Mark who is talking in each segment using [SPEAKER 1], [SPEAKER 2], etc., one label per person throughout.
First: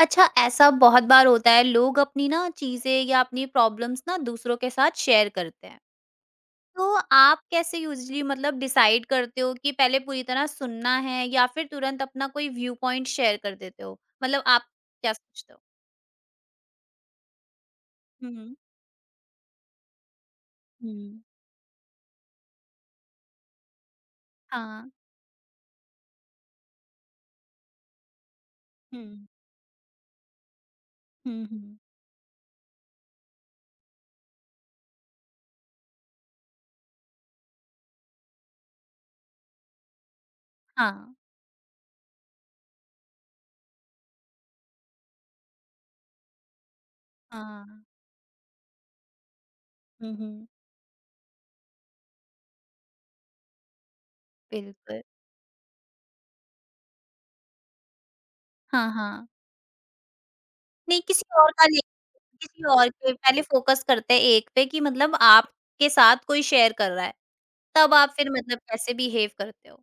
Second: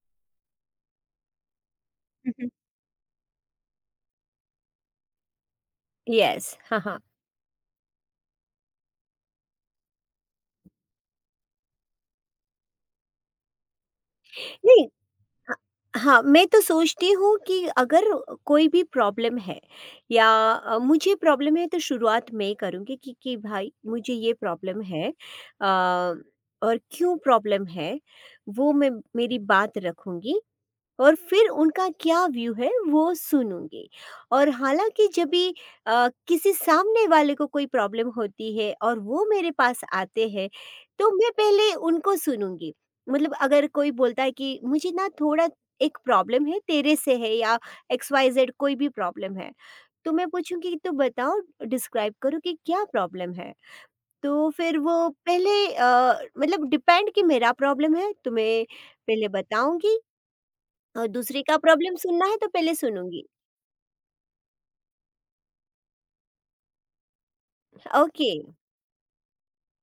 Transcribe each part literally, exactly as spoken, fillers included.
[SPEAKER 1] अच्छा ऐसा बहुत बार होता है लोग अपनी
[SPEAKER 2] हुँ,
[SPEAKER 1] ना
[SPEAKER 2] हुँ।
[SPEAKER 1] चीज़ें या अपनी प्रॉब्लम्स ना दूसरों के साथ शेयर करते हैं।
[SPEAKER 2] यस, हाँ,
[SPEAKER 1] तो
[SPEAKER 2] हाँ।
[SPEAKER 1] आप कैसे यूज़ुअली मतलब डिसाइड करते हो कि पहले पूरी तरह सुनना है या फिर तुरंत अपना कोई व्यू पॉइंट शेयर कर देते हो? मतलब आप
[SPEAKER 2] नहीं ह
[SPEAKER 1] क्या सोचते हो?
[SPEAKER 2] हाँ, मैं तो सोचती हूँ कि अगर
[SPEAKER 1] हुँ, हुँ।
[SPEAKER 2] कोई भी प्रॉब्लम है या अ, मुझे प्रॉब्लम है तो शुरुआत मैं ही करूँगी कि कि भाई मुझे ये प्रॉब्लम
[SPEAKER 1] हाँ।
[SPEAKER 2] है, अ, और क्यों प्रॉब्लम है, वो मैं
[SPEAKER 1] हुँ,
[SPEAKER 2] मेरी बात रखूँगी और
[SPEAKER 1] हुँ,
[SPEAKER 2] फिर
[SPEAKER 1] हुँ।
[SPEAKER 2] उनका क्या व्यू है वो सुनूँगी। और हालाँकि जब भी अ, किसी सामने वाले को कोई प्रॉब्लम होती है और वो मेरे पास आते हैं, तो
[SPEAKER 1] हाँ।
[SPEAKER 2] मैं पहले उनको सुनूँगी। मतलब अगर कोई बोलता है कि मुझे ना थोड़ा एक प्रॉब्लम है तेरे से है या
[SPEAKER 1] हाँ,
[SPEAKER 2] एक्स वाई ज़ेड कोई भी प्रॉब्लम है। तो
[SPEAKER 1] हुँ,
[SPEAKER 2] मैं
[SPEAKER 1] हुँ।
[SPEAKER 2] पूछूँगी तो बताओ डिस्क्राइब करो कि क्या प्रॉब्लम है? तो फिर
[SPEAKER 1] बिल्कुल।
[SPEAKER 2] वो पहले अ, मतलब डिपेंड कि मेरा प्रॉब्लम है तो मैं
[SPEAKER 1] हाँ, हाँ।
[SPEAKER 2] पहले बताऊँगी
[SPEAKER 1] नहीं
[SPEAKER 2] और
[SPEAKER 1] किसी
[SPEAKER 2] दूसरे
[SPEAKER 1] और
[SPEAKER 2] का
[SPEAKER 1] का ले
[SPEAKER 2] प्रॉब्लम सुनना है तो
[SPEAKER 1] किसी
[SPEAKER 2] पहले
[SPEAKER 1] और पे
[SPEAKER 2] सुनूँगी।
[SPEAKER 1] पहले फोकस करते हैं एक पे कि मतलब आपके साथ कोई शेयर कर रहा है। तब आप
[SPEAKER 2] ओके।
[SPEAKER 1] फिर मतलब कैसे बिहेव करते हो?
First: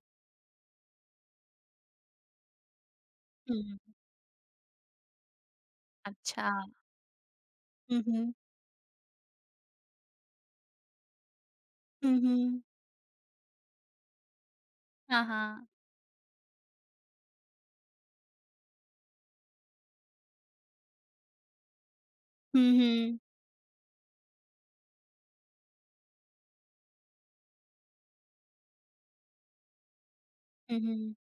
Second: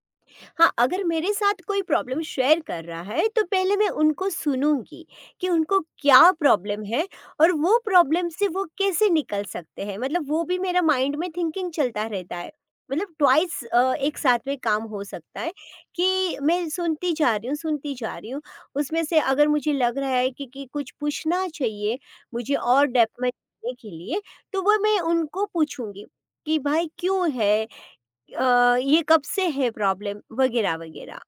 [SPEAKER 2] हाँ, अगर मेरे साथ कोई प्रॉब्लम शेयर कर रहा है तो पहले
[SPEAKER 1] हुँ।
[SPEAKER 2] मैं उनको सुनूँगी कि उनको क्या
[SPEAKER 1] अच्छा।
[SPEAKER 2] प्रॉब्लम है और वो
[SPEAKER 1] हुँ,
[SPEAKER 2] प्रॉब्लम
[SPEAKER 1] हुँ।
[SPEAKER 2] से वो कैसे निकल सकते हैं। मतलब वो भी मेरा माइंड में थिंकिंग चलता
[SPEAKER 1] हुँ,
[SPEAKER 2] रहता है।
[SPEAKER 1] हुँ।
[SPEAKER 2] मतलब ट्वाइस अ, एक साथ में काम हो
[SPEAKER 1] हाँ,
[SPEAKER 2] सकता है
[SPEAKER 1] हाँ।
[SPEAKER 2] कि मैं सुनती जा रही हूँ, सुनती जा रही हूँ। उसमें से अगर मुझे लग रहा है कि कि कुछ पूछना चाहिए मुझे
[SPEAKER 1] हुँ,
[SPEAKER 2] और डेप्थ
[SPEAKER 1] हुँ।
[SPEAKER 2] में जाने के लिए, तो वो मैं उनको पूछूँगी कि भाई क्यों है, अ, ये कब से है प्रॉब्लम वगैरह
[SPEAKER 1] हुँ, हुँ।
[SPEAKER 2] वगैरह।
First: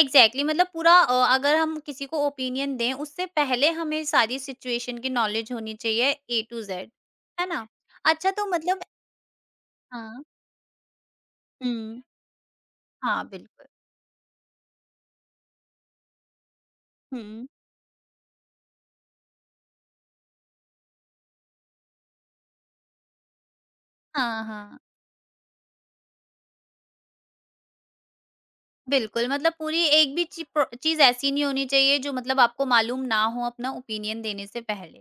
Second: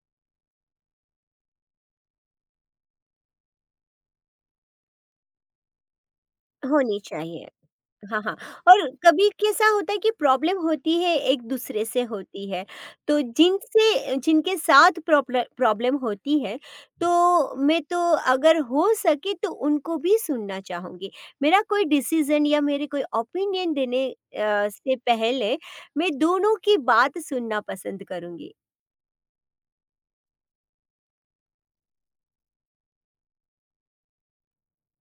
[SPEAKER 1] एग्ज़ैक्टली मतलब पूरा अ, अगर हम किसी को ओपिनियन दें उससे पहले हमें सारी सिचुएशन की नॉलेज होनी चाहिए ए टू ज़ेड,
[SPEAKER 2] होनी चाहिए।
[SPEAKER 1] है ना?
[SPEAKER 2] हाँ
[SPEAKER 1] अच्छा
[SPEAKER 2] हाँ,
[SPEAKER 1] तो
[SPEAKER 2] और
[SPEAKER 1] मतलब
[SPEAKER 2] कभी कैसा होता है कि
[SPEAKER 1] हाँ।
[SPEAKER 2] प्रॉब्लम होती है एक दूसरे से
[SPEAKER 1] हुँ।
[SPEAKER 2] होती है तो
[SPEAKER 1] हाँ, बिल्कुल।
[SPEAKER 2] जिनसे जिनके साथ प्रॉब्लम होती है तो
[SPEAKER 1] हुँ।
[SPEAKER 2] मैं तो अगर हो सके तो उनको भी सुनना चाहूँगी। मेरा कोई डिसीजन या मेरे कोई ओपिनियन देने
[SPEAKER 1] हाँ,
[SPEAKER 2] अ,
[SPEAKER 1] हाँ।
[SPEAKER 2] से पहले मैं दोनों की बात सुनना पसंद करूँगी।
[SPEAKER 1] बिल्कुल, मतलब पूरी एक भी ची प्रो चीज़ ऐसी नहीं होनी चाहिए जो मतलब आपको मालूम ना हो अपना ओपिनियन देने से पहले,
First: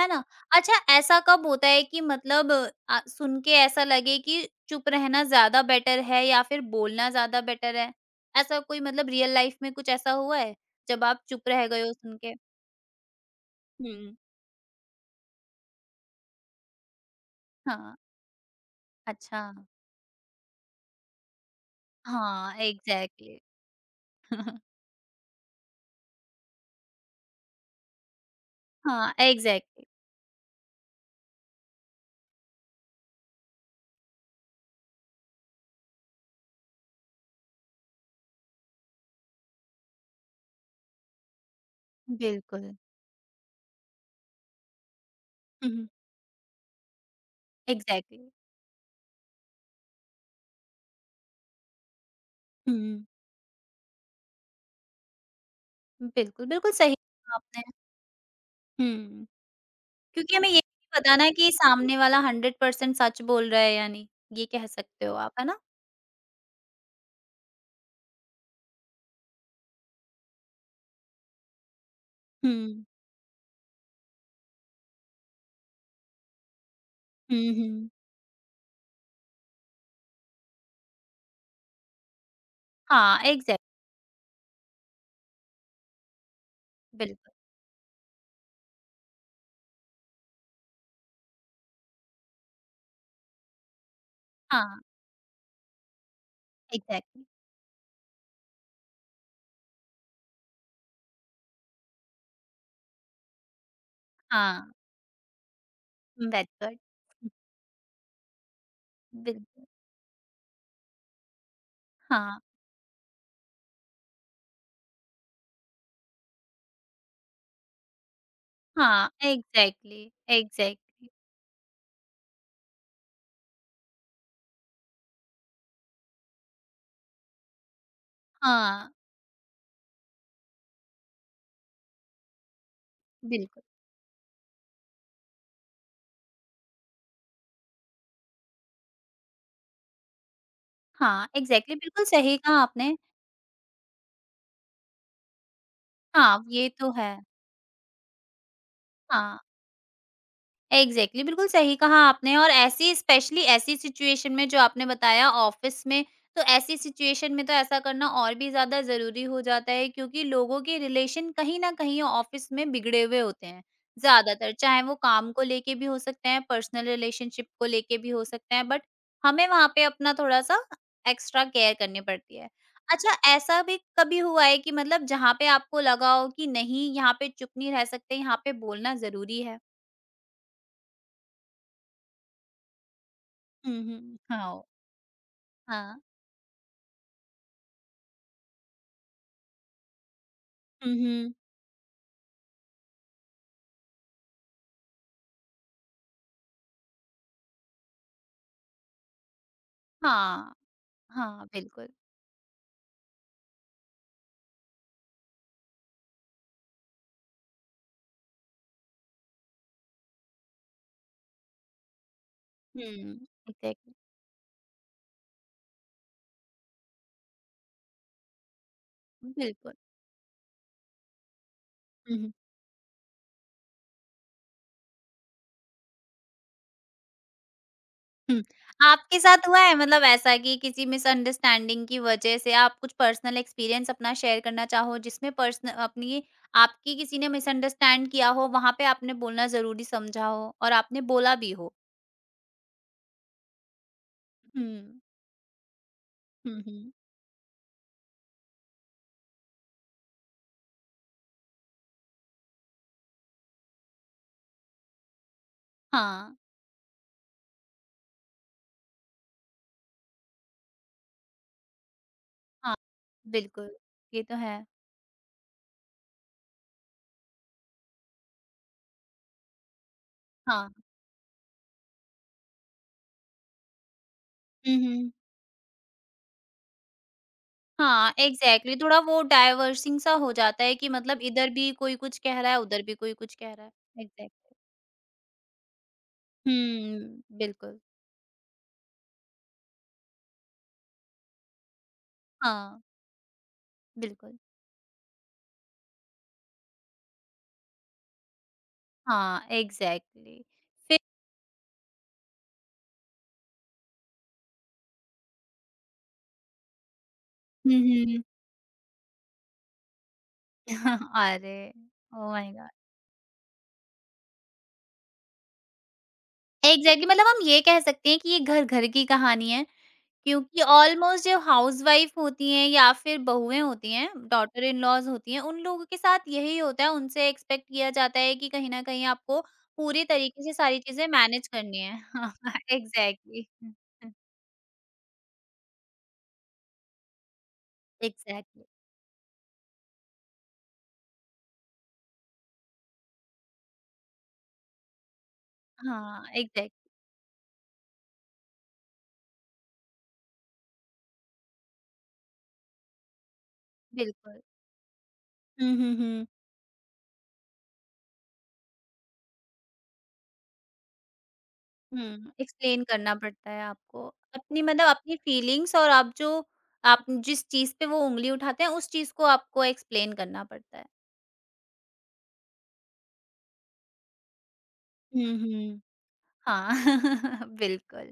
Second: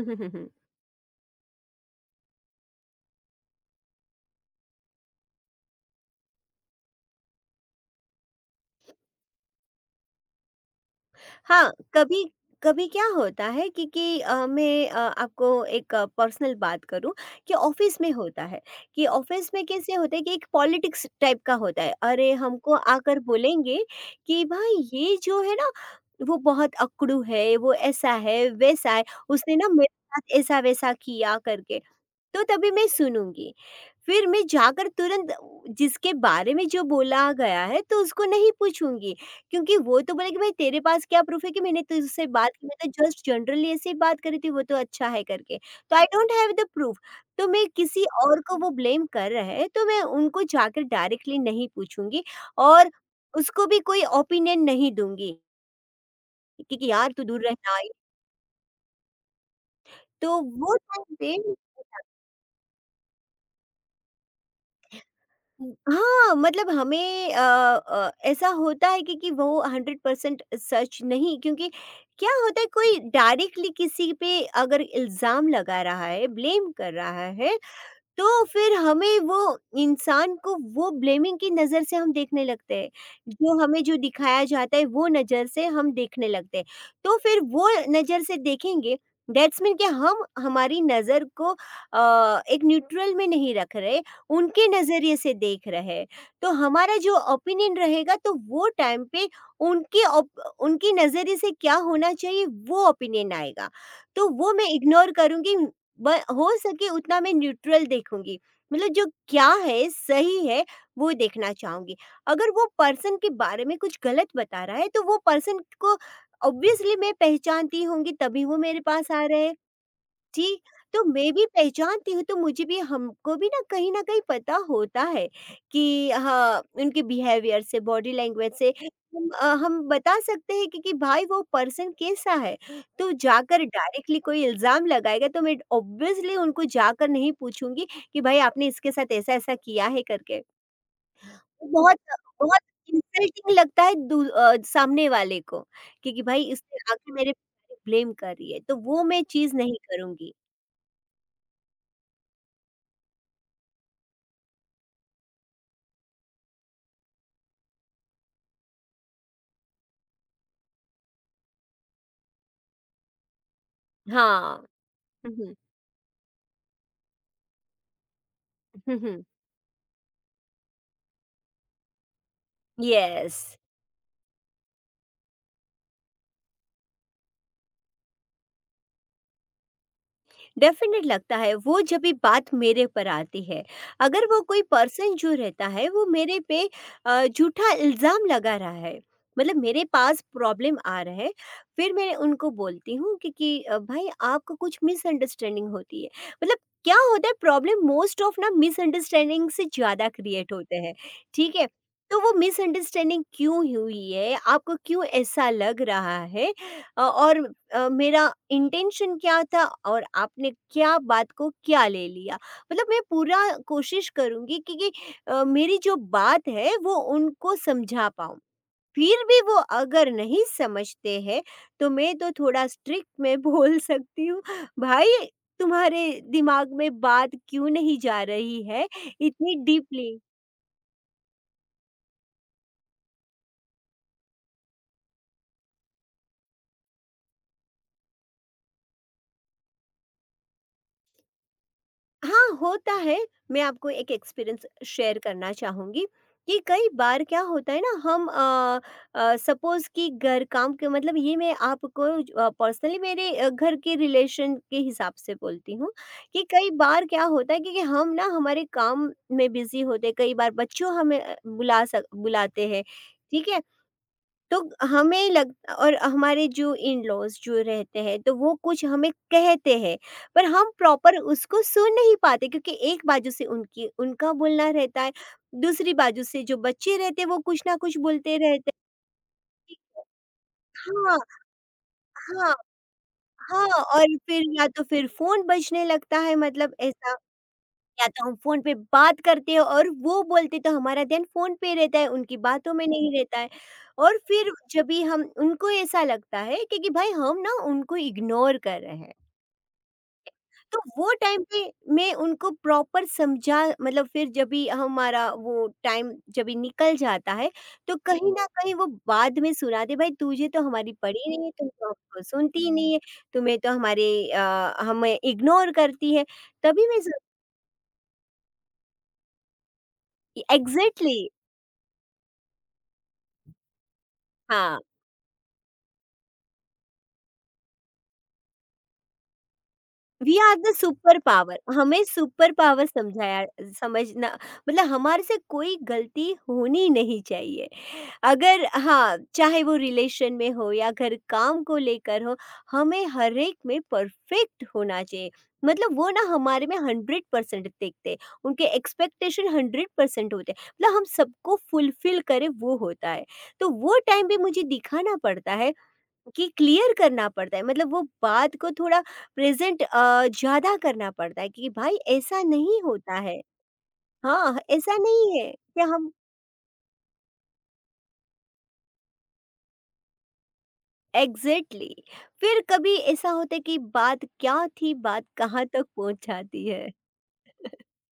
[SPEAKER 1] है ना? अच्छा ऐसा कब होता है कि मतलब अ, सुन के ऐसा लगे कि चुप रहना ज़्यादा बेटर है या फिर बोलना ज़्यादा बेटर है? ऐसा कोई मतलब रियल लाइफ़ में कुछ ऐसा हुआ है, जब आप चुप रह
[SPEAKER 2] हाँ,
[SPEAKER 1] गए हो सुन
[SPEAKER 2] कभी
[SPEAKER 1] के?
[SPEAKER 2] कभी क्या होता है कि
[SPEAKER 1] हुँ।
[SPEAKER 2] कि अ, मैं अ, आपको एक पर्सनल बात करूँ कि
[SPEAKER 1] हाँ,
[SPEAKER 2] ऑफ़िस में होता है, कि
[SPEAKER 1] अच्छा।
[SPEAKER 2] ऑफ़िस में कैसे होता है कि एक पॉलिटिक्स टाइप का होता है। अरे!
[SPEAKER 1] हाँ,
[SPEAKER 2] हमको आकर
[SPEAKER 1] एग्ज़ैक्टली।
[SPEAKER 2] बोलेंगे कि भाई ये जो है ना, वो बहुत अकड़ू है, वो ऐसा है, वैसा है,
[SPEAKER 1] हाँ,
[SPEAKER 2] उसने ना
[SPEAKER 1] एग्ज़ैक्टली,
[SPEAKER 2] मेरे साथ ऐसा-वैसा किया करके, तो तभी मैं सुनूँगी। फिर मैं जाकर तुरंत जिसके बारे में जो बोला गया है तो उसको नहीं पूछूँगी, क्योंकि वो तो बोलेगा भाई तेरे पास क्या प्रूफ़ है कि मैंने तुझसे बात
[SPEAKER 1] बिल्कुल।
[SPEAKER 2] की, मैं तो जस्ट जनरली ऐसे ही बात करी थी वो तो अच्छा है करके।
[SPEAKER 1] हुँ, हुँ।
[SPEAKER 2] तो I don't have the proof, तो मैं किसी
[SPEAKER 1] एग्ज़ैक्टली।
[SPEAKER 2] और को वो ब्लेम कर रहे हैं तो मैं उनको जाकर डायरेक्टली नहीं पूछूँगी और
[SPEAKER 1] हुँ,
[SPEAKER 2] उसको भी कोई ओपिनियन नहीं दूँगी,
[SPEAKER 1] बिल्कुल, बिल्कुल
[SPEAKER 2] क्योंकि
[SPEAKER 1] सही
[SPEAKER 2] यार तू
[SPEAKER 1] कहा
[SPEAKER 2] दूर
[SPEAKER 1] आपने।
[SPEAKER 2] रहना।
[SPEAKER 1] हुँ। क्योंकि
[SPEAKER 2] तो
[SPEAKER 1] हमें ये
[SPEAKER 2] वो
[SPEAKER 1] नहीं
[SPEAKER 2] टाइम
[SPEAKER 1] पता ना
[SPEAKER 2] पे
[SPEAKER 1] कि सामने वाला हंड्रेड परसेंट सच बोल रहा है या नहीं, ये कह सकते हो आप, है ना?
[SPEAKER 2] हाँ, मतलब हमें अ अ, ऐसा होता है कि कि वो हंड्रेड परसेंट सच नहीं क्योंकि क्या
[SPEAKER 1] हुँ।
[SPEAKER 2] होता है कोई डायरेक्टली किसी पे अगर इल्ज़ाम लगा रहा है, ब्लेम कर रहा
[SPEAKER 1] हुँ,
[SPEAKER 2] है,
[SPEAKER 1] हुँ।
[SPEAKER 2] तो फिर हमें वो इंसान को वो ब्लेमिंग की नज़र से हम देखने लगते हैं।
[SPEAKER 1] हाँ,
[SPEAKER 2] जो
[SPEAKER 1] एग्ज़ैक्टली,
[SPEAKER 2] हमें जो दिखाया जाता है वो नज़र से हम देखने लगते हैं। तो
[SPEAKER 1] बिल्कुल।
[SPEAKER 2] फिर वो नज़र से देखेंगे, दैट्स मीन कि हम हमारी नज़र को अ, एक न्यूट्रल में नहीं रख रहे, उनके
[SPEAKER 1] हाँ,
[SPEAKER 2] नज़रिए से देख रहे हैं। तो हमारा जो
[SPEAKER 1] एग्ज़ैक्टली,
[SPEAKER 2] ओपिनियन रहेगा तो वो टाइम पे उनके ओप उनके नज़रिए से क्या होना चाहिए वो ओपिनियन आएगा। तो वो
[SPEAKER 1] हाँ,
[SPEAKER 2] मैं इग्नोर करूँगी, ब हो
[SPEAKER 1] दैट्स व्हाट,
[SPEAKER 2] सके उतना मैं न्यूट्रल देखूँगी। मतलब जो क्या
[SPEAKER 1] बिल्कुल।
[SPEAKER 2] है, सही है, वो देखना चाहूँगी।
[SPEAKER 1] हाँ,
[SPEAKER 2] अगर वो पर्सन के बारे में कुछ गलत बता रहा है, तो वो पर्सन को ऑब्वियसली मैं पहचानती होंगी तभी वो मेरे
[SPEAKER 1] हाँ,
[SPEAKER 2] पास आ रहे हैं।
[SPEAKER 1] एग्ज़ैक्टली,
[SPEAKER 2] ठीक, तो
[SPEAKER 1] एग्ज़ैक्टली,
[SPEAKER 2] मैं भी पहचानती हूँ तो मुझे भी हमको भी ना कहीं ना कहीं पता होता है कि हाँ उनके बिहेवियर से बॉडी लैंग्वेज से
[SPEAKER 1] हाँ,
[SPEAKER 2] हम अ, हम बता सकते हैं कि, कि भाई वो पर्सन कैसा है। तो
[SPEAKER 1] बिल्कुल।
[SPEAKER 2] जाकर डायरेक्टली कोई इल्ज़ाम लगाएगा तो मैं ऑब्वियसली उनको जाकर नहीं पूछूंगी कि भाई आपने इसके साथ ऐसा ऐसा किया है करके।
[SPEAKER 1] हाँ, एग्ज़ैक्टली,
[SPEAKER 2] बहुत
[SPEAKER 1] बिल्कुल सही
[SPEAKER 2] बहुत
[SPEAKER 1] कहा आपने।
[SPEAKER 2] इंसल्टिंग लगता है दू- अ, सामने वाले को क्योंकि भाई
[SPEAKER 1] हाँ, ये
[SPEAKER 2] इसने
[SPEAKER 1] तो है।
[SPEAKER 2] आके मेरे ब्लेम कर रही है तो वो मैं
[SPEAKER 1] हाँ।
[SPEAKER 2] चीज़ नहीं करूंगी।
[SPEAKER 1] एग्जैक्टली exactly, बिल्कुल सही कहा आपने और ऐसी स्पेशली ऐसी सिचुएशन में जो आपने बताया ऑफिस में, तो ऐसी सिचुएशन में तो ऐसा करना और भी ज़्यादा ज़रूरी हो जाता है क्योंकि लोगों के रिलेशन कहीं न कहीं ऑफिस में बिगड़े हुए होते हैं, ज़्यादातर।
[SPEAKER 2] हाँ।
[SPEAKER 1] चाहे वो काम
[SPEAKER 2] हुँ,
[SPEAKER 1] को
[SPEAKER 2] हुँ,
[SPEAKER 1] लेके भी हो सकते हैं, पर्सनल रिलेशनशिप को लेके भी हो सकते हैं, बट
[SPEAKER 2] हुँ, हुँ।
[SPEAKER 1] हमें वहाँ पे अपना थोड़ा-सा एक्स्ट्रा केयर करनी पड़ती है। अच्छा
[SPEAKER 2] यस,
[SPEAKER 1] ऐसा भी कभी हुआ है कि मतलब जहाँ पे आपको लगा हो कि नहीं यहाँ पे चुप नहीं रह सकते, यहाँ पे बोलना ज़रूरी है?
[SPEAKER 2] डेफ़िनेट लगता है वो जब भी बात मेरे पर आती है,
[SPEAKER 1] हुँ, हुँ।
[SPEAKER 2] अगर वो कोई
[SPEAKER 1] हाँ,
[SPEAKER 2] पर्सन जो रहता है
[SPEAKER 1] हाँ।
[SPEAKER 2] वो मेरे पे अ, झूठा इल्ज़ाम लगा रहा है, मतलब मेरे पास प्रॉब्लम
[SPEAKER 1] हुँ,
[SPEAKER 2] आ रहा है,
[SPEAKER 1] हुँ।
[SPEAKER 2] फिर मैं उनको बोलती हूँ कि कि अ, भाई आपको कुछ मिसअंडरस्टैंडिंग होती है। मतलब क्या होता है प्रॉब्लम मोस्ट ऑफ ना मिसअंडरस्टैंडिंग से ज़्यादा क्रिएट
[SPEAKER 1] हाँ,
[SPEAKER 2] होते हैं,
[SPEAKER 1] हाँ,
[SPEAKER 2] ठीक है?
[SPEAKER 1] बिल्कुल।
[SPEAKER 2] तो वो मिसअंडरस्टैंडिंग क्यों हुई है, आपको क्यों ऐसा लग रहा है, अ, और अ, मेरा इंटेंशन क्या था और आपने क्या बात को क्या ले लिया। मतलब मैं
[SPEAKER 1] हुँ।
[SPEAKER 2] पूरा
[SPEAKER 1] एग्ज़ैक्टली,
[SPEAKER 2] कोशिश करूंगी कि, कि अ, मेरी जो बात है वो उनको समझा पाऊँ। फिर भी वो
[SPEAKER 1] बिल्कुल।
[SPEAKER 2] अगर नहीं समझते हैं तो मैं
[SPEAKER 1] हुँ,
[SPEAKER 2] तो
[SPEAKER 1] हुँ,
[SPEAKER 2] थोड़ा स्ट्रिक्ट में बोल सकती हूँ भाई तुम्हारे दिमाग में बात क्यों नहीं जा
[SPEAKER 1] हुँ।
[SPEAKER 2] रही है।
[SPEAKER 1] आपके साथ
[SPEAKER 2] इतनी
[SPEAKER 1] हुआ है मतलब
[SPEAKER 2] डीपली
[SPEAKER 1] ऐसा कि किसी मिसअंडरस्टैंडिंग की वजह से आप कुछ पर्सनल एक्सपीरियंस अपना शेयर करना चाहो जिसमें पर्सन अपनी आपकी किसी ने मिसअंडरस्टैंड किया हो, वहाँ पे आपने बोलना ज़रूरी समझा हो और आपने बोला भी हो?
[SPEAKER 2] हाँ, होता है। मैं आपको एक एक्सपीरियंस
[SPEAKER 1] हुँ।
[SPEAKER 2] शेयर करना चाहूँगी कि
[SPEAKER 1] हुँ,
[SPEAKER 2] कई
[SPEAKER 1] हुँ।
[SPEAKER 2] बार क्या होता है ना हम अ अ, सपोज़ कि घर काम के मतलब ये मैं आपको अ, पर्सनली मेरे अ, घर के रिलेशन के हिसाब से बोलती हूँ
[SPEAKER 1] हाँ,
[SPEAKER 2] कि कई बार क्या होता है क्योंकि हम ना हमारे काम में बिज़ी होते हैं। कई बार बच्चों हमें अ, बुला सक बुलाते
[SPEAKER 1] हाँ,
[SPEAKER 2] हैं, ठीक है?
[SPEAKER 1] बिल्कुल। ये तो है।
[SPEAKER 2] तो हमें लग और हमारे जो इन-लॉज़ जो रहते हैं, तो वो कुछ हमें कहते हैं, पर हम
[SPEAKER 1] हाँ।
[SPEAKER 2] प्रॉपर उसको सुन नहीं पाते क्योंकि एक बाजू से उनकी उनका बोलना
[SPEAKER 1] हुँ,
[SPEAKER 2] रहता
[SPEAKER 1] हुँ।
[SPEAKER 2] है, दूसरी बाजू से जो बच्चे रहते हैं, वो कुछ ना कुछ
[SPEAKER 1] हाँ,
[SPEAKER 2] बोलते रहते
[SPEAKER 1] एग्ज़ैक्टली
[SPEAKER 2] हैं।
[SPEAKER 1] थोड़ा वो डाइवर्सिंग सा हो जाता है कि
[SPEAKER 2] हाँ,
[SPEAKER 1] मतलब इधर भी कोई कुछ कह
[SPEAKER 2] हाँ,
[SPEAKER 1] रहा है, उधर भी कोई कुछ कह
[SPEAKER 2] हाँ,
[SPEAKER 1] रहा है।
[SPEAKER 2] और फिर
[SPEAKER 1] एग्ज़ैक्टली
[SPEAKER 2] या तो फिर फ़ोन बजने लगता है मतलब ऐसा
[SPEAKER 1] हुँ, बिल्कुल।
[SPEAKER 2] या तो हम फ़ोन पे बात करते हैं और वो बोलते तो हमारा ध्यान फ़ोन पे रहता है, उनकी बातों
[SPEAKER 1] हाँ,
[SPEAKER 2] में नहीं रहता है। और
[SPEAKER 1] बिल्कुल।
[SPEAKER 2] फिर जब भी हम उनको ऐसा लगता है कि कि भाई हम ना उनको इग्नोर कर रहे हैं।
[SPEAKER 1] हाँ, एग्ज़ैक्टली
[SPEAKER 2] तो
[SPEAKER 1] फिर
[SPEAKER 2] वो टाइम पे मैं उनको प्रॉपर समझा मतलब फिर जब भी हमारा वो टाइम जब भी निकल जाता है,
[SPEAKER 1] हुँ,
[SPEAKER 2] तो
[SPEAKER 1] हुँ।
[SPEAKER 2] कहीं न कहीं वो बाद में सुनाते, "भाई तुझे तो हमारी पड़ी नहीं है,
[SPEAKER 1] अरे!
[SPEAKER 2] तुम तो हमको
[SPEAKER 1] ओह माय
[SPEAKER 2] सुनती ही
[SPEAKER 1] गॉड!
[SPEAKER 2] नहीं है, तुम्हें तो हमारे अ, हमें इग्नोर करती है।" तभी मैं
[SPEAKER 1] एग्ज़ैक्टली
[SPEAKER 2] सोचती
[SPEAKER 1] मतलब हम ये कह सकते हैं कि ये घर-घर की कहानी है। क्योंकि
[SPEAKER 2] एग्ज़ैक्टली
[SPEAKER 1] ऑलमोस्ट जो हाउसवाइफ होती हैं या फिर बहुएँ होती हैं, डॉटर इन
[SPEAKER 2] हाँ।
[SPEAKER 1] लॉज़ होती हैं, उन लोगों के साथ यही होता है, उनसे एक्सपेक्ट किया जाता है कि कहीं न कहीं आपको पूरी
[SPEAKER 2] वी
[SPEAKER 1] तरीके से
[SPEAKER 2] आर द
[SPEAKER 1] सारी चीज़ें
[SPEAKER 2] सुपर
[SPEAKER 1] मैनेज
[SPEAKER 2] पावर
[SPEAKER 1] करनी है।
[SPEAKER 2] हमें
[SPEAKER 1] हाँ,
[SPEAKER 2] सुपर
[SPEAKER 1] हाँ,
[SPEAKER 2] पावर समझाया
[SPEAKER 1] एग्ज़ैक्टली। हुँ, हुँ,
[SPEAKER 2] समझना मतलब हमारे से कोई गलती होनी नहीं चाहिए अगर
[SPEAKER 1] एग्ज़ैक्टली।
[SPEAKER 2] हाँ चाहे वो रिलेशन में हो या घर काम को लेकर हो हमें हर एक में परफेक्ट होना चाहिए। मतलब वो ना
[SPEAKER 1] हाँ,
[SPEAKER 2] हमारे
[SPEAKER 1] एग्ज़ैक्टली,
[SPEAKER 2] में हंड्रेड परसेंट देखते, उनके एक्सपेक्टेशन हंड्रेड परसेंट होते मतलब हम सबको फुलफिल करें वो होता है। तो वो टाइम भी
[SPEAKER 1] बिल्कुल।
[SPEAKER 2] मुझे दिखाना पड़ता है
[SPEAKER 1] हुँ, हुँ, हुँ।
[SPEAKER 2] कि क्लियर करना पड़ता है मतलब वो बात को थोड़ा प्रेजेंट अ, ज़्यादा करना पड़ता है कि भाई
[SPEAKER 1] हुँ,
[SPEAKER 2] ऐसा नहीं
[SPEAKER 1] एक्सप्लेन करना
[SPEAKER 2] होता है।
[SPEAKER 1] पड़ता है आपको।
[SPEAKER 2] हाँ,
[SPEAKER 1] अपनी मतलब
[SPEAKER 2] ऐसा
[SPEAKER 1] अपनी
[SPEAKER 2] नहीं है
[SPEAKER 1] फीलिंग्स
[SPEAKER 2] कि
[SPEAKER 1] और
[SPEAKER 2] हम
[SPEAKER 1] आप जो आप जिस चीज़ पे वो ऊँगली उठाते हैं, उस चीज़ को आपको एक्सप्लेन करना पड़ता है।
[SPEAKER 2] एग्ज़ैक्टली फिर कभी ऐसा होता है कि बात क्या थी, बात
[SPEAKER 1] हुँ,
[SPEAKER 2] कहाँ
[SPEAKER 1] हुँ।
[SPEAKER 2] तक पहुँच जाती
[SPEAKER 1] हाँ
[SPEAKER 2] है।
[SPEAKER 1] बिल्कुल।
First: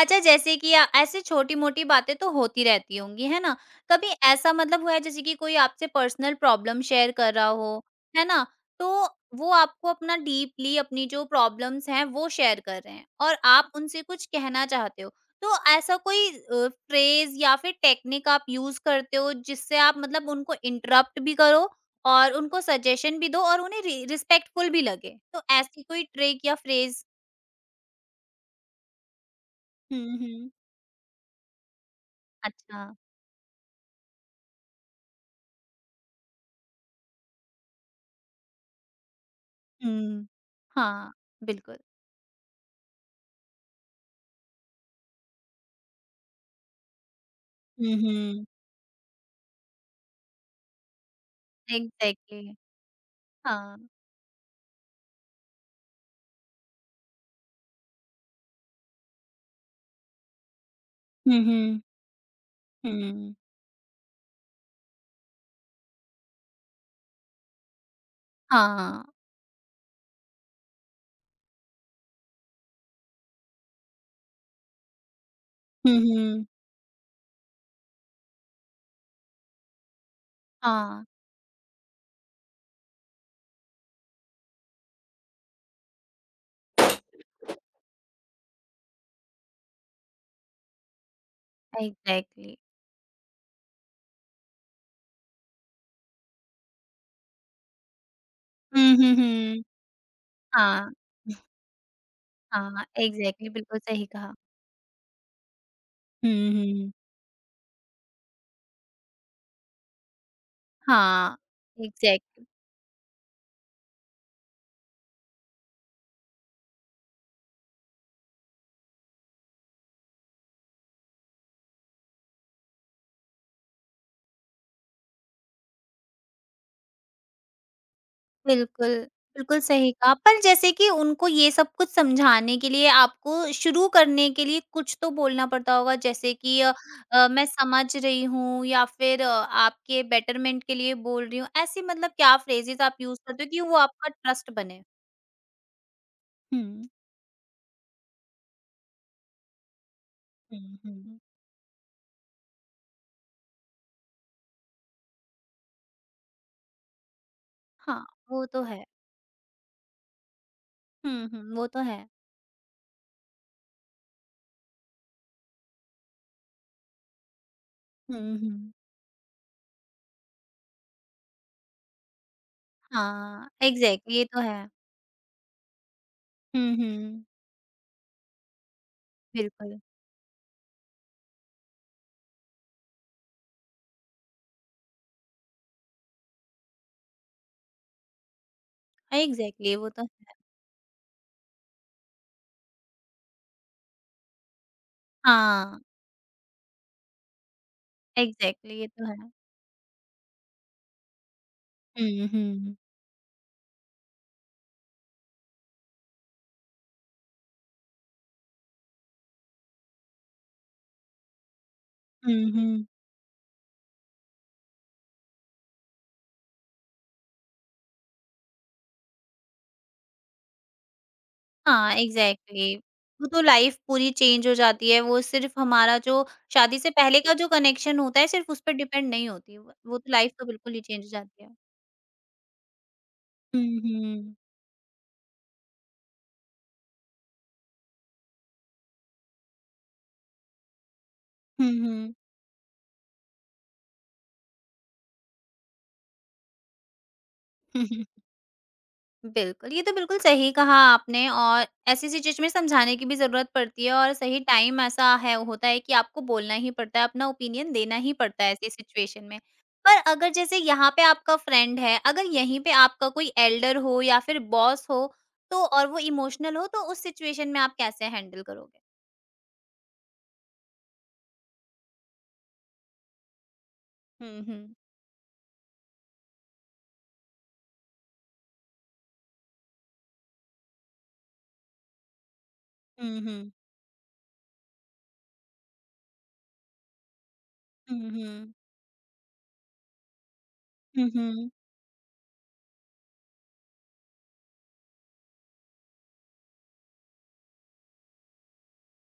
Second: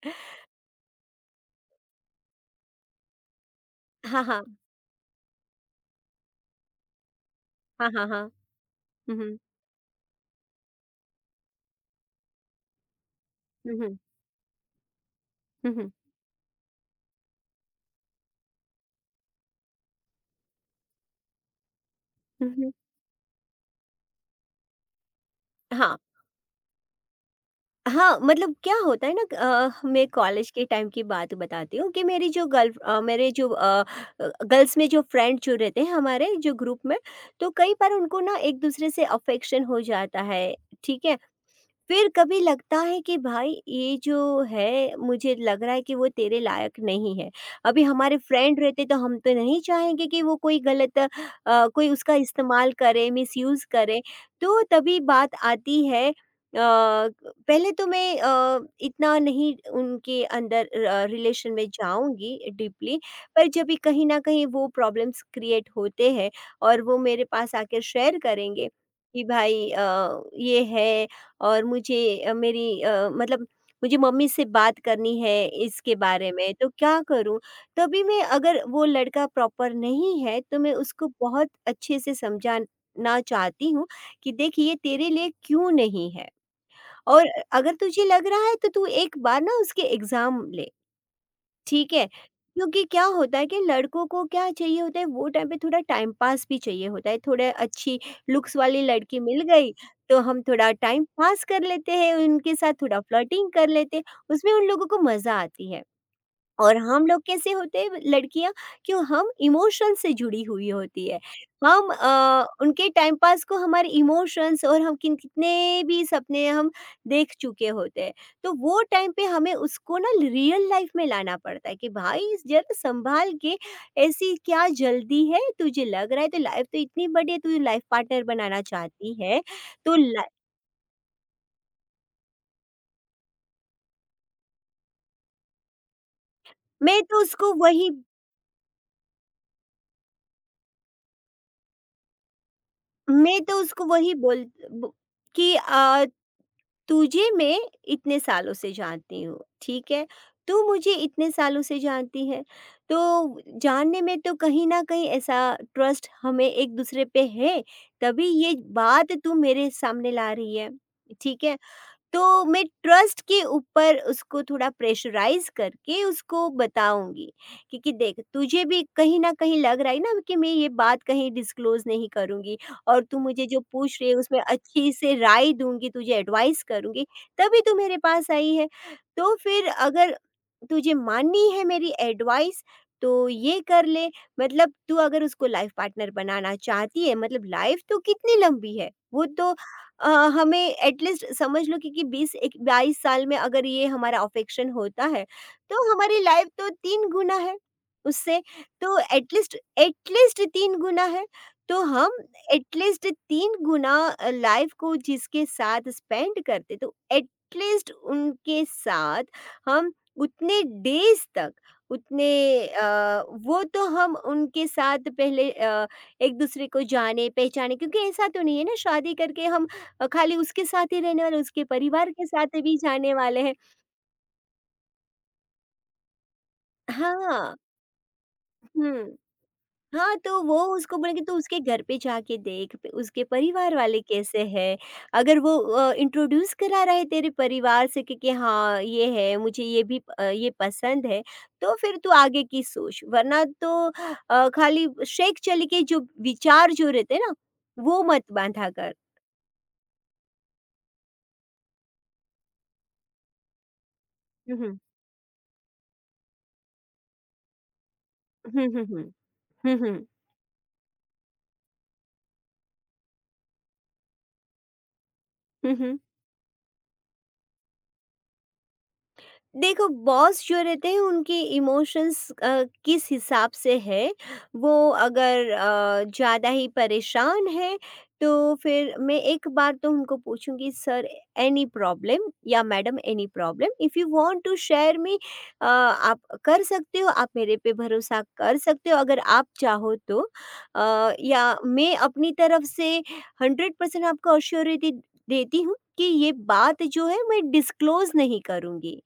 [SPEAKER 1] अच्छा जैसे कि अ, ऐसे छोटी-मोटी बातें तो होती रहती होंगी, है ना? कभी
[SPEAKER 2] हाँ,
[SPEAKER 1] ऐसा
[SPEAKER 2] हाँ।
[SPEAKER 1] मतलब हुआ है जैसे कि कोई आपसे पर्सनल प्रॉब्लम शेयर कर रहा हो,
[SPEAKER 2] हाँ, हाँ, हाँ।
[SPEAKER 1] है ना? तो
[SPEAKER 2] हुँ, हुँ।
[SPEAKER 1] वो आपको अपना डीपली अपनी जो प्रॉब्लम्स हैं वो शेयर कर रहे हैं और आप
[SPEAKER 2] हुँ, हुँ।
[SPEAKER 1] उनसे कुछ कहना चाहते हो। तो
[SPEAKER 2] हुँ, हुँ।
[SPEAKER 1] ऐसा कोई अ, फ्रेज़ या फिर टेक्निक आप यूज़ करते हो जिससे आप मतलब उनको इंटरप्ट भी करो और
[SPEAKER 2] हुँ,
[SPEAKER 1] उनको
[SPEAKER 2] हुँ।
[SPEAKER 1] सजेशन भी दो और उन्हें रि रिस्पेक्टफुल भी लगे? तो ऐसी
[SPEAKER 2] हाँ।
[SPEAKER 1] कोई ट्रिक या फ्रेज़?
[SPEAKER 2] हाँ, मतलब क्या होता है ना अ, मैं
[SPEAKER 1] हुँ,
[SPEAKER 2] कॉलेज
[SPEAKER 1] हुँ।
[SPEAKER 2] के टाइम की बात बताती हूँ कि मेरी जो गर्ल
[SPEAKER 1] अच्छा।
[SPEAKER 2] अ, मेरे जो अ, अ, गर्ल्स में जो फ्रेंड जो रहते हैं हमारे जो ग्रुप में, तो कई बार उनको ना एक-दूसरे से अफ़ेक्शन हो जाता
[SPEAKER 1] हुँ।
[SPEAKER 2] है, ठीक
[SPEAKER 1] हाँ,
[SPEAKER 2] है?
[SPEAKER 1] बिल्कुल।
[SPEAKER 2] फिर कभी लगता है कि भाई ये जो है मुझे लग रहा है कि वो तेरे लायक नहीं है। अभी
[SPEAKER 1] हुँ,
[SPEAKER 2] हमारे
[SPEAKER 1] हुँ।
[SPEAKER 2] फ्रेंड रहते तो हम तो नहीं चाहेंगे कि वो कोई गलत अ, कोई उसका
[SPEAKER 1] एग्ज़ैक्टली,
[SPEAKER 2] इस्तेमाल करे मिसयूज
[SPEAKER 1] हाँ।
[SPEAKER 2] करे। तो तभी बात आती है, अ, पहले तो मैं अ, इतना नहीं उनके अंदर
[SPEAKER 1] हुँ,
[SPEAKER 2] रिलेशन में
[SPEAKER 1] हुँ,
[SPEAKER 2] जाऊंगी डीपली,
[SPEAKER 1] हुँ।
[SPEAKER 2] पर जब भी कहीं ना कहीं वो प्रॉब्लम्स क्रिएट होते हैं और वो मेरे पास आकर शेयर करेंगे
[SPEAKER 1] हाँ।
[SPEAKER 2] कि भाई अ, ये है और मुझे अ, मेरी अ, मतलब मुझे मम्मी से बात करनी है इसके
[SPEAKER 1] हुँ,
[SPEAKER 2] बारे
[SPEAKER 1] हुँ।
[SPEAKER 2] में तो क्या करूँ? तभी मैं अगर वो लड़का प्रॉपर नहीं है तो मैं
[SPEAKER 1] हाँ,
[SPEAKER 2] उसको बहुत अच्छे से समझाना चाहती हूँ कि देख ये तेरे लिए क्यों नहीं है। और अगर तुझे लग रहा है तो तू एक बार ना उसके एग्ज़ाम ले। ठीक है।
[SPEAKER 1] एग्ज़ैक्टली।
[SPEAKER 2] क्योंकि क्या होता है कि लड़कों को क्या चाहिए होता है वो टाइम पे थोड़ा टाइम पास भी चाहिए होता है, थोड़े अच्छी लुक्स वाली
[SPEAKER 1] हुँ, हुँ,
[SPEAKER 2] लड़की मिल
[SPEAKER 1] हुँ।
[SPEAKER 2] गई, तो हम थोड़ा
[SPEAKER 1] हाँ,
[SPEAKER 2] टाइम पास कर लेते हैं, उनके साथ
[SPEAKER 1] हाँ,
[SPEAKER 2] थोड़ा
[SPEAKER 1] एग्ज़ैक्टली
[SPEAKER 2] फ्लर्टिंग कर
[SPEAKER 1] बिल्कुल
[SPEAKER 2] लेते हैं,
[SPEAKER 1] सही कहा।
[SPEAKER 2] उसमें उन लोगों को मज़ा आती है।
[SPEAKER 1] हुँ,
[SPEAKER 2] और
[SPEAKER 1] हुँ।
[SPEAKER 2] हम लोग कैसे होते हैं लड़कियां क्यों हम इमोशन से जुड़ी हुई होती है,
[SPEAKER 1] हाँ,
[SPEAKER 2] हम अ,
[SPEAKER 1] एग्ज़ैक्टली।
[SPEAKER 2] उनके टाइम पास को हमारे इमोशंस और हम किन कितने भी सपने हम देख चुके होते हैं, तो वो टाइम पे हमें उसको ना रियल लाइफ में लाना पड़ता है कि भाई जरा संभाल के ऐसी क्या जल्दी है, तुझे लग रहा है तो लाइफ तो इतनी बड़ी है, तू लाइफ पार्टनर बनाना
[SPEAKER 1] बिल्कुल,
[SPEAKER 2] चाहती है
[SPEAKER 1] बिल्कुल सही
[SPEAKER 2] तो
[SPEAKER 1] कहा।
[SPEAKER 2] ला-
[SPEAKER 1] पर जैसे कि उनको ये सब कुछ समझाने के लिए आपको शुरू करने के लिए कुछ तो बोलना पड़ता होगा जैसे कि अ
[SPEAKER 2] मैं तो
[SPEAKER 1] अ, मैं
[SPEAKER 2] उसको वही
[SPEAKER 1] समझ रही हूँ या फिर अ, आपके बेटरमेंट के लिए बोल रही हूँ। ऐसी मतलब क्या फ्रेज़ेज़ आप यूज़
[SPEAKER 2] मैं
[SPEAKER 1] करते हो
[SPEAKER 2] तो
[SPEAKER 1] कि वो
[SPEAKER 2] उसको
[SPEAKER 1] आपका
[SPEAKER 2] वही बोल
[SPEAKER 1] ट्रस्ट बने?
[SPEAKER 2] ब- कि
[SPEAKER 1] हुँ,
[SPEAKER 2] तुझे मैं इतने सालों से जानती हूँ, ठीक है? तू
[SPEAKER 1] हुँ,
[SPEAKER 2] मुझे
[SPEAKER 1] हुँ।
[SPEAKER 2] इतने सालों से जानती है, तो जानने में तो कहीं न कहीं ऐसा ट्रस्ट हमें एक-दूसरे पे है,
[SPEAKER 1] हाँ,
[SPEAKER 2] तभी
[SPEAKER 1] वो
[SPEAKER 2] ये
[SPEAKER 1] तो है।
[SPEAKER 2] बात तू मेरे सामने ला रही है,
[SPEAKER 1] हुँ, हुँ,
[SPEAKER 2] ठीक है?
[SPEAKER 1] वो तो है।
[SPEAKER 2] तो मैं ट्रस्ट के ऊपर उसको थोड़ा प्रेशराइज़ करके उसको बताऊँगी, क्योंकि
[SPEAKER 1] हुँ,
[SPEAKER 2] देख तुझे
[SPEAKER 1] हुँ।
[SPEAKER 2] भी कहीं न कहीं लग रहा है ना कि मैं ये बात कहीं डिस्क्लोज़ नहीं करूँगी और तू मुझे
[SPEAKER 1] हाँ,
[SPEAKER 2] जो पूछ रही है
[SPEAKER 1] एग्ज़ैक्टली ये
[SPEAKER 2] उसमें
[SPEAKER 1] तो है।
[SPEAKER 2] अच्छी से राय दूँगी, तुझे एडवाइस
[SPEAKER 1] हुँ,
[SPEAKER 2] करूँगी,
[SPEAKER 1] हुँ,
[SPEAKER 2] तभी तू मेरे पास आई है। तो फिर
[SPEAKER 1] बिल्कुल।
[SPEAKER 2] अगर तुझे माननी है मेरी एडवाइस तो ये कर ले, मतलब तू अगर उसको लाइफ़ पार्टनर बनाना चाहती है मतलब लाइफ़ तो कितनी लंबी है, वो तो
[SPEAKER 1] एग्ज़ैक्टली वो तो
[SPEAKER 2] अ,
[SPEAKER 1] है।
[SPEAKER 2] हमें एटलीस्ट समझ लो कि, कि बीस एक बाईस साल में अगर ये हमारा अफेक्शन होता है,
[SPEAKER 1] हाँ,
[SPEAKER 2] तो हमारी लाइफ तो तीन गुना है उससे।
[SPEAKER 1] एग्ज़ैक्टली ये
[SPEAKER 2] तो
[SPEAKER 1] तो है।
[SPEAKER 2] एटलीस्ट एटलीस्ट तीन गुना है, तो हम
[SPEAKER 1] हुँ, हुँ।
[SPEAKER 2] एटलीस्ट तीन गुना अ, लाइफ को जिसके साथ स्पेंड करते, तो एटलीस्ट उनके साथ हम उतने डेज़ तक, उतने
[SPEAKER 1] हुँ, हुँ।
[SPEAKER 2] अ, वो तो हम उनके साथ पहले अ, एक-दूसरे को जाने-पहचाने क्योंकि ऐसा तो नहीं है ना शादी करके हम अ, खाली उसके साथ ही रहने वाले, उसके
[SPEAKER 1] हाँ,
[SPEAKER 2] परिवार के साथ
[SPEAKER 1] एग्ज़ैक्टली
[SPEAKER 2] भी जाने
[SPEAKER 1] वो तो
[SPEAKER 2] वाले हैं।
[SPEAKER 1] लाइफ़ पूरी चेंज हो जाती है, वो सिर्फ़ हमारा जो शादी से पहले का जो
[SPEAKER 2] हाँ,
[SPEAKER 1] कनेक्शन होता है सिर्फ़ उस पे
[SPEAKER 2] हुँ।
[SPEAKER 1] डिपेंड नहीं होती, वो वो तो
[SPEAKER 2] हाँ,
[SPEAKER 1] लाइफ़
[SPEAKER 2] तो
[SPEAKER 1] तो
[SPEAKER 2] वो
[SPEAKER 1] बिल्कुल ही
[SPEAKER 2] उसको
[SPEAKER 1] चेंज हो
[SPEAKER 2] बोलेंगे तू
[SPEAKER 1] जाती है।
[SPEAKER 2] उसके घर पे जाके देख, पे- उसके
[SPEAKER 1] हुँ,
[SPEAKER 2] परिवार वाले
[SPEAKER 1] हुँ।
[SPEAKER 2] कैसे हैं। अगर वो अ, इंट्रोड्यूस करा रहा है तेरे परिवार से कि कि हाँ, ये है, मुझे ये भी अ, ये पसंद है,
[SPEAKER 1] हुँ,
[SPEAKER 2] तो फिर तू
[SPEAKER 1] हुँ।
[SPEAKER 2] आगे की सोच। वरना तो अ, खाली शेक चल के जो विचार जो रहते हैं ना, वो मत बांधा कर।
[SPEAKER 1] बिल्कुल, ये तो बिल्कुल सही कहा आपने और ऐसी-ऐसी चीज़ में समझाने की भी ज़रूरत पड़ती है और सही
[SPEAKER 2] हुँ, हुँ।
[SPEAKER 1] टाइम ऐसा है होता है कि आपको बोलना ही पड़ता है, अपना ओपिनियन देना ही पड़ता है
[SPEAKER 2] हुँ,
[SPEAKER 1] ऐसी
[SPEAKER 2] हुँ, हुँ।
[SPEAKER 1] सिचुएशन में।
[SPEAKER 2] हुँ,
[SPEAKER 1] पर
[SPEAKER 2] हुँ।
[SPEAKER 1] अगर जैसे यहाँ पे आपका फ्रेंड है, अगर यहीं पे आपका कोई एल्डर हो या फिर बॉस हो, तो
[SPEAKER 2] हुँ,
[SPEAKER 1] और
[SPEAKER 2] हुँ।
[SPEAKER 1] वो इमोशनल हो तो उस सिचुएशन में आप कैसे हैंडल करोगे?
[SPEAKER 2] देखो बॉस जो रहते हैं उनके इमोशंस अ, किस हिसाब से है,
[SPEAKER 1] हुँ,
[SPEAKER 2] वो
[SPEAKER 1] हुँ।
[SPEAKER 2] अगर अ, ज़्यादा ही परेशान है तो फिर मैं एक बार तो उनको पूछूंगी सर एनी प्रॉब्लम या मैडम
[SPEAKER 1] हुँ,
[SPEAKER 2] एनी
[SPEAKER 1] हुँ।
[SPEAKER 2] Problem if you want to share me, आप कर सकते हो, आप मेरे पे
[SPEAKER 1] हुँ,
[SPEAKER 2] भरोसा
[SPEAKER 1] हुँ।
[SPEAKER 2] कर सकते हो, अगर आप चाहो तो
[SPEAKER 1] हुँ,
[SPEAKER 2] अ,
[SPEAKER 1] हुँ।
[SPEAKER 2] या मैं अपनी तरफ से हंड्रेड परसेंट आपको अश्योरिटी देती हूँ कि ये बात जो है मैं डिस्क्लोज नहीं करूँगी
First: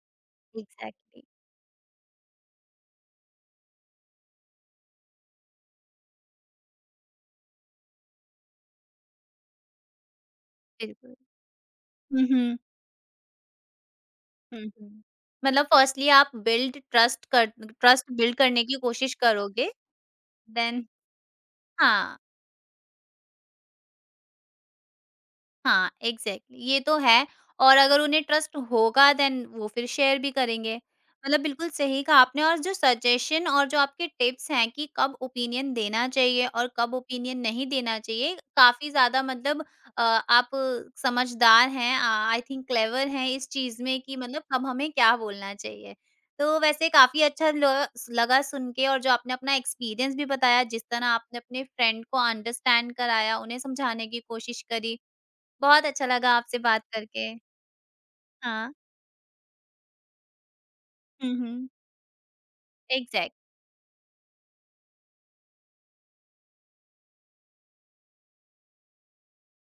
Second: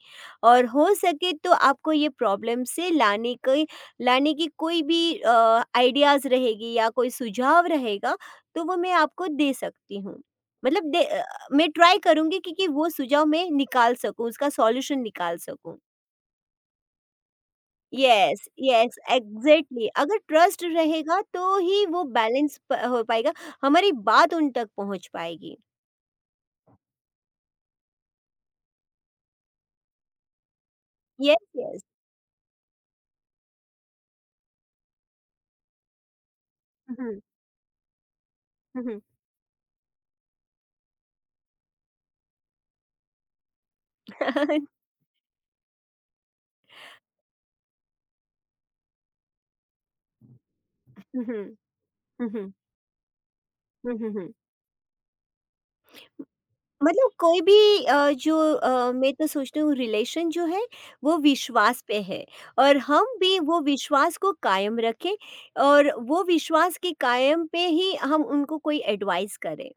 [SPEAKER 2] और हो
[SPEAKER 1] एग्ज़ैक्टली,
[SPEAKER 2] सके तो आपको ये प्रॉब्लम से लाने की लाने की कोई भी अ, आइडियाज़ रहेगी या कोई सुझाव रहेगा तो वो मैं आपको दे सकती हूँ। मतलब दे
[SPEAKER 1] बिल्कुल।
[SPEAKER 2] अ, मैं ट्राई
[SPEAKER 1] हुँ,
[SPEAKER 2] करूँगी कि
[SPEAKER 1] हुँ।
[SPEAKER 2] कि वो सुझाव मैं निकाल सकूँ, उसका
[SPEAKER 1] हुँ,
[SPEAKER 2] सॉल्यूशन
[SPEAKER 1] हुँ।
[SPEAKER 2] निकाल
[SPEAKER 1] मतलब
[SPEAKER 2] सकूँ।
[SPEAKER 1] फर्स्टली आप बिल्ड ट्रस्ट कर ट्रस्ट बिल्ड
[SPEAKER 2] यस,
[SPEAKER 1] करने की
[SPEAKER 2] यस,
[SPEAKER 1] कोशिश करोगे,
[SPEAKER 2] एग्ज़ैक्टली अगर ट्रस्ट
[SPEAKER 1] देन
[SPEAKER 2] रहेगा तो ही वो
[SPEAKER 1] हाँ,
[SPEAKER 2] बैलेंस प हो पाएगा, हमारी बात उन तक पहुँच पाएगी।
[SPEAKER 1] हाँ, एग्ज़ैक्टली ये तो है और अगर उन्हें ट्रस्ट होगा देन वो फिर शेयर भी करेंगे। मतलब
[SPEAKER 2] यस,
[SPEAKER 1] बिल्कुल
[SPEAKER 2] यस।
[SPEAKER 1] सही कहा आपने और जो सजेशन और जो आपके टिप्स हैं कि कब ओपिनियन देना चाहिए और कब
[SPEAKER 2] हुँ,
[SPEAKER 1] ओपिनियन नहीं देना चाहिए,
[SPEAKER 2] हुँ,
[SPEAKER 1] काफ़ी
[SPEAKER 2] हुँ, हुँ।
[SPEAKER 1] ज़्यादा मतलब अ, आप समझदार हैं अ, आई थिंक क्लेवर हैं इस चीज़ में कि मतलब कब हमें क्या बोलना चाहिए। तो वैसे काफ़ी अच्छा ल लगा सुन के और जो आपने अपना एक्सपीरियंस भी बताया, जिस तरह
[SPEAKER 2] हुँ,
[SPEAKER 1] आपने अपने
[SPEAKER 2] हुँ,
[SPEAKER 1] फ्रेंड को
[SPEAKER 2] हुँ,
[SPEAKER 1] अंडरस्टैंड कराया, उन्हें
[SPEAKER 2] हुँ,
[SPEAKER 1] समझाने
[SPEAKER 2] हुँ,
[SPEAKER 1] की
[SPEAKER 2] हुँ।
[SPEAKER 1] कोशिश करी बहुत अच्छा लगा आपसे बात
[SPEAKER 2] मतलब
[SPEAKER 1] करके।
[SPEAKER 2] कोई भी अ, जो
[SPEAKER 1] हाँ।
[SPEAKER 2] अ, मैं तो सोचती हूँ रिलेशन जो है वो
[SPEAKER 1] हुँ, हुँ।
[SPEAKER 2] विश्वास पे है और हम
[SPEAKER 1] एग्ज़ैक्ट
[SPEAKER 2] भी वो विश्वास को कायम रखें और वो विश्वास के कायम पे ही हम उनको कोई एडवाइस करें।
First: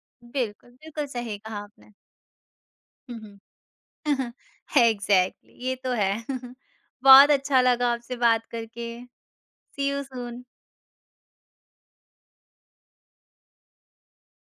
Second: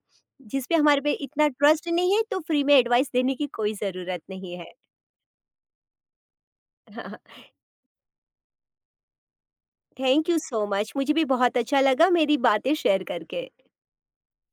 [SPEAKER 2] जिस
[SPEAKER 1] बिल्कुल,
[SPEAKER 2] पे हमारे
[SPEAKER 1] बिल्कुल
[SPEAKER 2] पे
[SPEAKER 1] सही
[SPEAKER 2] इतना
[SPEAKER 1] कहा
[SPEAKER 2] ट्रस्ट
[SPEAKER 1] आपने।
[SPEAKER 2] नहीं है तो फ्री में एडवाइस
[SPEAKER 1] हुँ,
[SPEAKER 2] देने
[SPEAKER 1] हुँ।
[SPEAKER 2] की कोई ज़रूरत नहीं है।
[SPEAKER 1] एग्ज़ैक्टली ये तो है। बहुत अच्छा लगा आपसे बात करके। See you
[SPEAKER 2] thank you
[SPEAKER 1] soon.
[SPEAKER 2] So much, मुझे भी बहुत अच्छा लगा मेरी बातें शेयर करके।